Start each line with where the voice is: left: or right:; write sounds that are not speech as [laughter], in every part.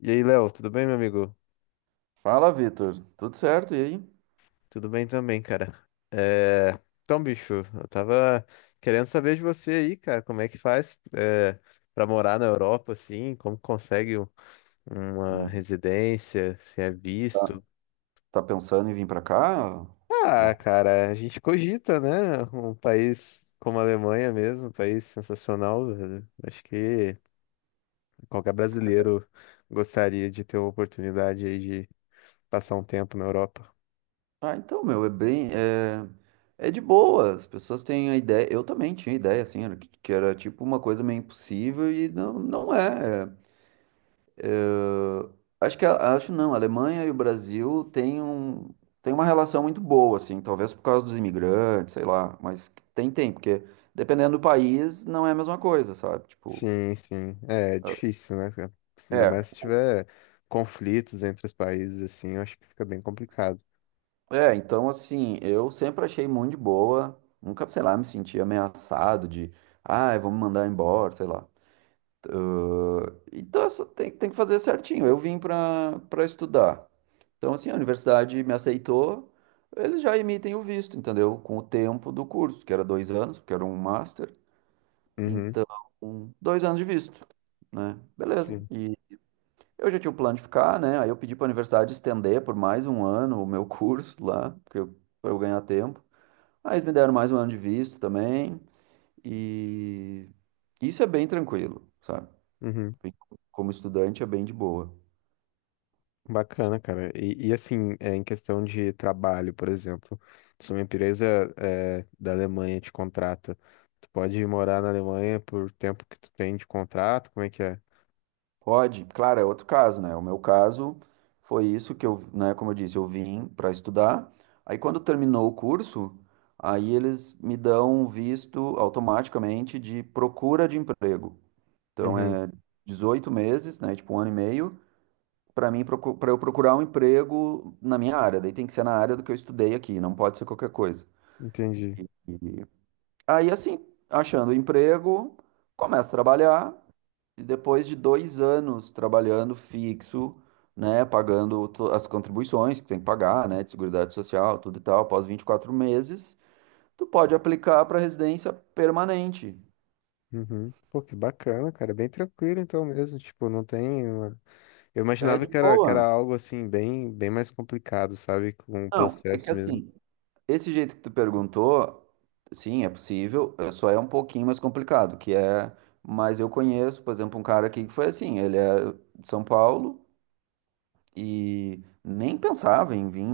left: E aí, Léo, tudo bem, meu amigo?
right: Fala, Vitor. Tudo certo? E aí?
left: Tudo bem também, cara. É... Então, bicho, eu tava querendo saber de você aí, cara, como é que faz pra morar na Europa, assim, como consegue uma
right: Hum,
left: residência, se é
right: Tá,
left: visto.
right: tá pensando em vir pra cá? Uma
left: Ah,
right: co-
left: cara, a gente cogita, né? Um país como a Alemanha mesmo, um país sensacional, velho. Acho que qualquer brasileiro gostaria de ter a oportunidade aí de passar um tempo na Europa.
right: Ah, então, meu, é bem. É, é de boa. As pessoas têm a ideia. Eu também tinha ideia, assim, era que era tipo uma coisa meio impossível e não, não é. Acho que acho não. A Alemanha e o Brasil têm uma relação muito boa, assim, talvez por causa dos imigrantes, sei lá, mas porque dependendo do país, não é a mesma coisa, sabe? Tipo,
left: Sim, sim. É, é difícil, né, cara?
right: é.
left: Ainda mais se
right: É.
left: tiver conflitos entre os países, assim, eu acho que fica bem complicado.
right: É, então assim, eu sempre achei muito de boa, nunca, sei lá, me senti ameaçado de, ah, vamos mandar embora, sei lá. Então essa tem, que fazer certinho. Eu vim para estudar. Então assim, a universidade me aceitou, eles já emitem o visto, entendeu? Com o tempo do curso, que era 2 anos, porque era um master,
left: Uhum,
right: então 2 anos de visto, né? Beleza.
left: sim.
right: E eu já tinha o plano de ficar, né? Aí eu pedi para a universidade estender por mais um ano o meu [laughs] curso lá, porque eu, para eu ganhar tempo. Aí eles me deram mais um ano de visto também, e isso é bem tranquilo, sabe?
left: Uhum.
right: Bem- Como estudante é bem de boa.
left: Bacana, cara. Assim, é, em questão de trabalho, por exemplo, se uma empresa é, da Alemanha te contrata, tu pode morar na Alemanha por tempo que tu tem de contrato, como é que é?
right: Pode, claro, é outro caso, né? O meu caso foi isso que eu, né, como eu disse, eu vim para estudar. Aí quando terminou o curso, aí eles me dão um visto automaticamente de procura de emprego. Então
left: Uhum,
right: é 18 meses, né, tipo um ano e meio, para eu procurar um emprego na minha área. Daí tem que ser na área do que eu estudei aqui, não pode ser qualquer coisa.
left: entendi.
right: E aí, assim, achando emprego, começo a trabalhar, e depois de 2 anos trabalhando fixo, né, pagando as contribuições que tem que pagar, né, de seguridade social, tudo e tal, após 24 meses, tu pode aplicar para residência permanente.
left: Uhum. Pô, que bacana, cara. É bem tranquilo então mesmo. Tipo, não tem. Eu
right: É
left: imaginava
right: de
left: que era
right: boa.
left: algo assim, bem, bem mais complicado, sabe? Com o
right: Não, é que
left: processo mesmo.
right: assim, esse jeito que tu perguntou, sim, é possível, só é um pouquinho mais complicado, que é, mas eu conheço, por exemplo, um cara aqui que foi assim, ele é de São Paulo, e nem pensava em vir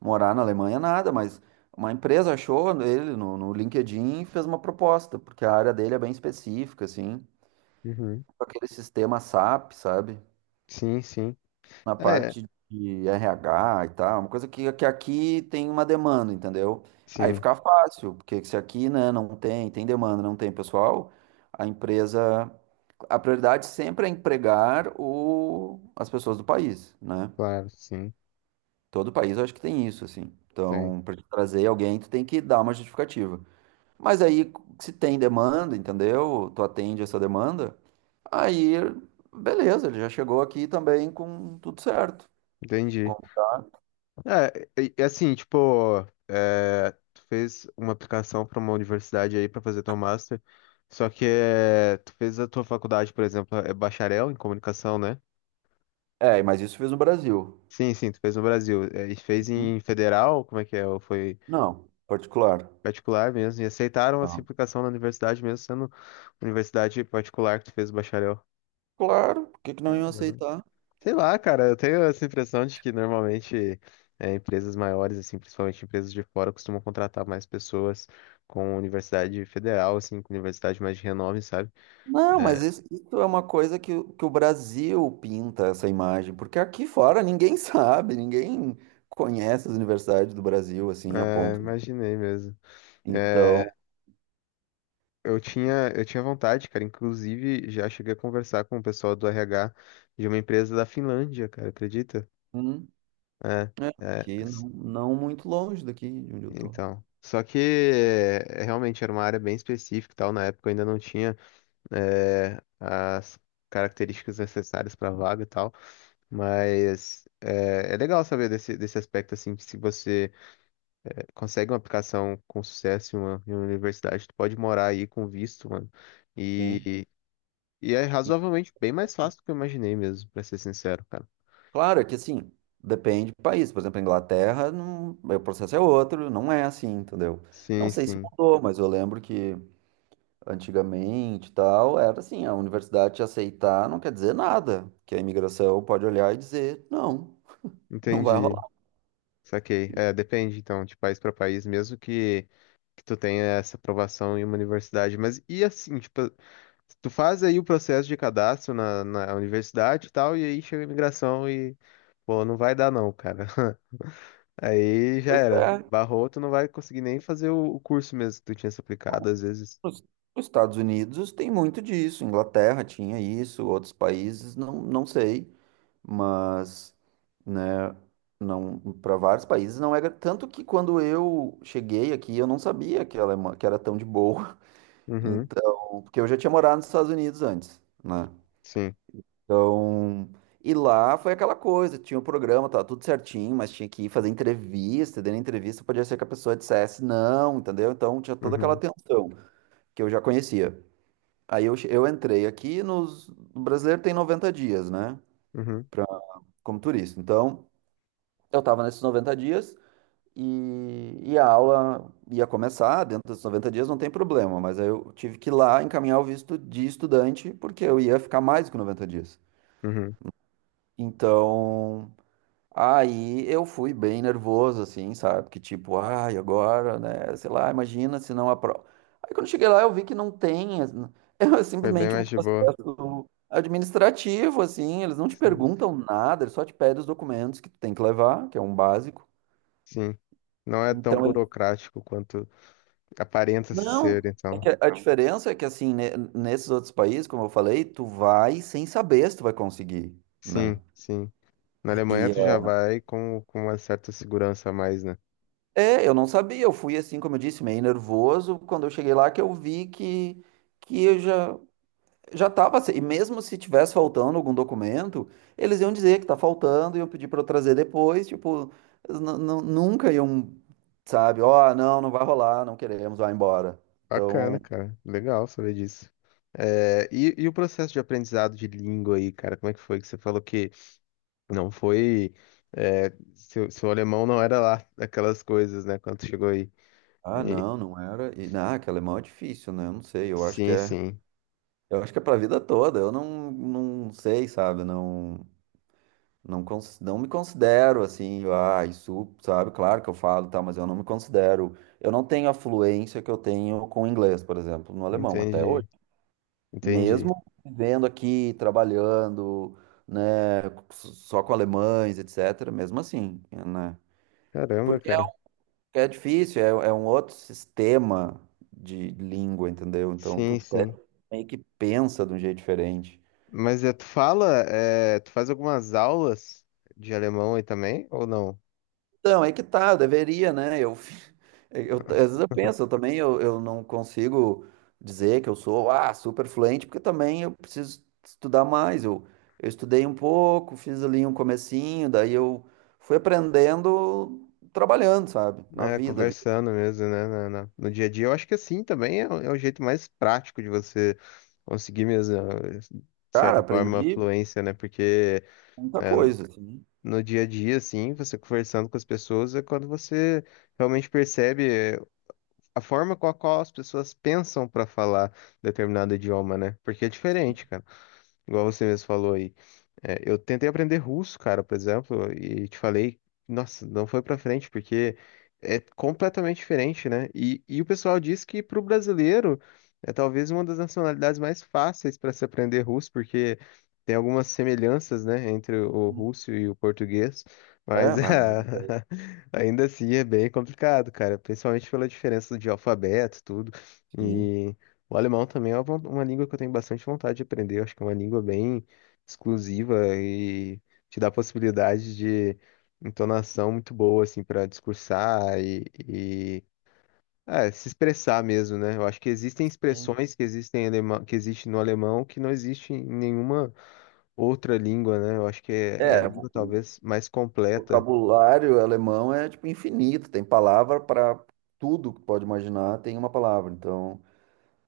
right: morar na Alemanha, nada, mas uma empresa achou ele no LinkedIn e fez uma proposta, porque a área dele é bem específica, assim,
left: Uhum.
right: com aquele sistema SAP, sabe?
left: Sim, sim.
right: Na
left: É,
right: parte de RH e tal, uma coisa que aqui tem uma demanda, entendeu? Aí
left: sim,
right: fica fácil, porque se aqui, né, não tem, tem demanda, não tem pessoal, a empresa. A prioridade sempre é empregar as pessoas do país, né?
left: claro, sim.
right: Todo país eu acho que tem isso, assim.
left: Tem.
right: Então, para trazer alguém, tu tem que dar uma justificativa. Mas aí, se tem demanda, entendeu? Tu atende essa demanda, aí, beleza, ele já chegou aqui também com tudo certo.
left: Entendi.
right: Com-
left: É, e assim, tipo, é, tu fez uma aplicação para uma universidade aí para fazer teu master, só que é, tu fez a tua faculdade, por exemplo, é bacharel em comunicação, né?
right: É, mas isso fez no Brasil.
left: Sim, sim, tu fez no Brasil. É, e fez
right: Hum?
left: em federal, como é que é? Ou foi.
right: Não, particular.
left: Particular mesmo. E aceitaram essa
right: Tá.
left: implicação na universidade mesmo, sendo universidade particular que tu fez o bacharel.
right: Claro, por que que não iam
left: Caramba.
right: aceitar?
left: Sei lá, cara, eu tenho essa impressão de que normalmente é, empresas maiores, assim, principalmente empresas de fora, costumam contratar mais pessoas com universidade federal, assim, com universidade mais de renome, sabe?
right: Não,
left: É.
right: mas isso é uma coisa que, que o Brasil pinta essa imagem, porque aqui fora ninguém [laughs] sabe, ninguém conhece as universidades do Brasil, assim, a
left: É,
right: ponto.
left: imaginei mesmo. É,
right: Então,
left: eu tinha vontade, cara. Inclusive, já cheguei a conversar com o pessoal do RH de uma empresa da Finlândia, cara, acredita?
right: hum,
left: É,
right: É,
left: é.
right: aqui não, não muito longe daqui de onde eu tô.
left: Então, só que é, realmente era uma área bem específica e tal, na época eu ainda não tinha é, as características necessárias para vaga e tal, mas é, é legal saber desse, desse aspecto, assim, que se você é, consegue uma aplicação com sucesso em uma universidade, tu pode morar aí com visto, mano,
right: Sim.
left: e, e é
right: E,
left: razoavelmente bem mais fácil do que eu imaginei mesmo, pra ser sincero, cara.
right: claro, é que assim, depende do país. Por exemplo, a Inglaterra, não, o processo é outro, não é assim, entendeu? Não
left: Sim,
right: sei se
left: sim,
right: mudou, mas eu lembro que antigamente e tal, era assim, a universidade te aceitar não quer dizer nada, que a imigração pode olhar e dizer, não, não vai
left: entendi,
right: rolar.
left: saquei. É, depende, então, de país para país, mesmo que tu tenha essa aprovação em uma universidade. Mas e assim, tipo, tu faz aí o processo de cadastro na, na universidade e tal, e aí chega a imigração e, pô, não vai dar não, cara. [laughs] Aí já
right: Pois
left: era.
right: é,
left: Barrou, tu não vai conseguir nem fazer o curso mesmo que tu tinha se aplicado, às vezes.
right: Os os Estados Unidos tem muito disso, Inglaterra tinha isso, outros países, não, não sei, mas, né, não, para vários países não era, tanto que quando eu cheguei aqui, eu não sabia que a Alemanha, que era tão de boa, [laughs]
left: Uhum,
right: então, porque eu já tinha morado nos Estados Unidos antes, né,
left: sim.
right: então, e lá foi aquela coisa, tinha o programa, tava tudo certinho, mas tinha que ir fazer entrevista, e dentro da entrevista podia ser que a pessoa dissesse não, entendeu, então tinha toda aquela
left: Uhum,
right: tensão que eu já conhecia. Eu entrei aqui nos, o brasileiro tem 90 dias, né?
left: uhum,
right: Pra, como turista. Então, eu estava nesses 90 dias e a aula ia começar dentro desses 90 dias, não tem problema. Mas aí eu tive que ir lá encaminhar o visto de estudante, porque eu ia ficar mais que 90 dias.
left: uhum.
right: Então, aí eu fui bem nervoso, assim, sabe? Porque tipo, ai, agora, né? Sei lá, imagina se não aprova. Aí quando cheguei lá, eu vi que não tem. [laughs] É
left: Foi bem
right: simplesmente um
left: mais de boa.
right: processo administrativo, assim. Eles não te
left: Sim,
right: perguntam nada, eles só te pedem os documentos que tu tem que levar, que é um básico.
left: sim. Não é tão
right: Então, ele...
left: burocrático quanto aparenta-se
right: não.
left: ser,
right: É
left: então.
right: que a diferença é que, assim, nesses outros países, como eu falei, tu vai sem saber se tu vai conseguir, né?
left: Sim, sim. Na Alemanha
right: E
left: tu já vai com uma certa segurança a mais, né?
right: é, eu não sabia, eu fui assim, como eu disse, meio nervoso quando eu cheguei lá que eu vi que eu já já estava, e mesmo se tivesse faltando algum documento, eles iam dizer que tá faltando, iam pedir para eu trazer depois, tipo, eles nunca iam, sabe, ó, não, não vai rolar, não queremos, vai embora.
left: Bacana,
right: Então,
left: cara. Legal saber disso. É, e o processo de aprendizado de língua aí, cara, como é que foi? Que você falou que não foi. É, seu, seu alemão não era lá aquelas coisas, né? Quando chegou aí.
right: ah,
left: E-
right: não, não era, e não, que alemão é difícil, né? Eu não sei,
left: sim, sim.
right: eu acho que é para vida toda, eu não, não sei, sabe, não. Não, não me considero assim, ah, isso, sabe? Claro que eu falo, tá, mas eu não me considero. Eu não tenho a fluência que eu tenho com o inglês, por exemplo, no alemão, até hoje.
left: Entendi. Entendi.
right: Mesmo vivendo aqui, trabalhando, né, só com alemães, etc., mesmo assim, né?
left: Caramba,
right: Porque
left: cara.
right: é, é difícil, é, é um outro sistema de língua, entendeu? Então,
left: Sim,
right: tu
left: sim.
right: meio que pensa de um jeito diferente.
left: Mas é, tu fala, é, tu faz algumas aulas de alemão aí também, ou não?
right: Então, é que tá, deveria, né? Eu, [laughs] eu, às vezes eu penso, eu não consigo dizer que eu sou ah, super fluente, porque também eu preciso estudar mais. Eu estudei um pouco, fiz ali um comecinho, daí eu fui aprendendo trabalhando, sabe? Na
left: É,
right: vida.
left: conversando mesmo, né? No dia a dia. Eu acho que assim também é, o é o jeito mais prático de você conseguir mesmo, eh, de
right: Cara,
left: certa forma,
right: aprendi
left: fluência, né? Porque
right: muita
left: né,
right: coisa, assim.
left: no dia a dia, assim, você conversando com as pessoas é quando você realmente percebe eh, a forma com a qual as pessoas pensam para falar determinado idioma, né? Porque é diferente, cara. Igual você mesmo falou aí. É, eu tentei aprender russo, cara, por exemplo, e te falei, nossa, não foi pra frente, porque é completamente diferente, né? E o pessoal diz que pro brasileiro é talvez uma das nacionalidades mais fáceis para se aprender russo, porque tem algumas semelhanças, né, entre o russo e o português,
right: É,
left: mas [laughs]
right: mas não tem ideia,
left: ah, ainda assim é bem complicado, cara, principalmente pela diferença de alfabeto, tudo.
right: sim.
left: E o alemão também é uma, uma língua que eu tenho bastante vontade de aprender, eu acho que é uma língua bem exclusiva e te dá possibilidade de entonação muito boa, assim, para discursar e, é, se expressar mesmo, né? Eu acho que existem
right: Sim.
left: expressões que existem em alemão, que existe no alemão que não existe em nenhuma outra língua, né? Eu acho que é, é a
right: É,
left: língua talvez mais
right: o
left: completa,
right: vocabulário alemão é tipo infinito, tem palavra para tudo que tu pode imaginar, tem uma palavra. Então,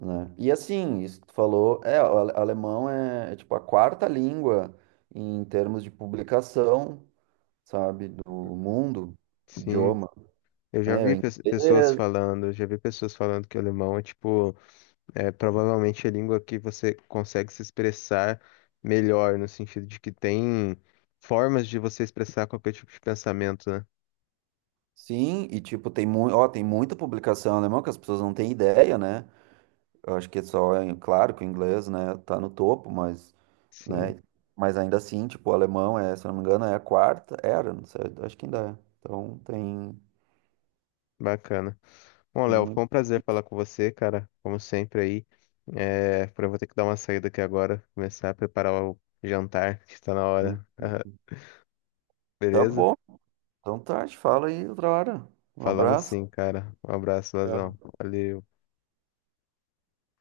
right: né? E assim, isso que tu falou, é, o alemão é, é, tipo a quarta língua em termos de publicação, sabe, do mundo,
left: sim.
right: idioma,
left: Eu já
right: né? É o
left: vi pessoas
right: inglês,
left: falando, eu já vi pessoas falando que o alemão é tipo. É provavelmente a língua que você consegue se expressar melhor, no sentido de que tem formas de você expressar qualquer tipo de pensamento, né?
right: sim, e tipo tem muito, ó, tem muita publicação alemã que as pessoas não têm ideia, né? Eu acho que é só, é claro que o inglês, né, tá no topo, mas,
left: Sim,
right: né, mas ainda assim, tipo, o alemão é, se eu não me engano, é a quarta, era, não sei, acho que ainda é.
left: bacana. Bom,
right: Tem
left: Léo, foi um prazer falar com você, cara, como sempre aí. É, eu vou ter que dar uma saída aqui agora, começar a preparar o jantar, [laughs] que está na hora.
right: muito-
left: [laughs]
right: Tá
left: Beleza?
right: bom. Então tá, a gente fala aí outra hora. Um
left: Falamos
right: abraço.
left: sim, cara. Um abraço,
right: Tchau.
left: Lazão. Valeu.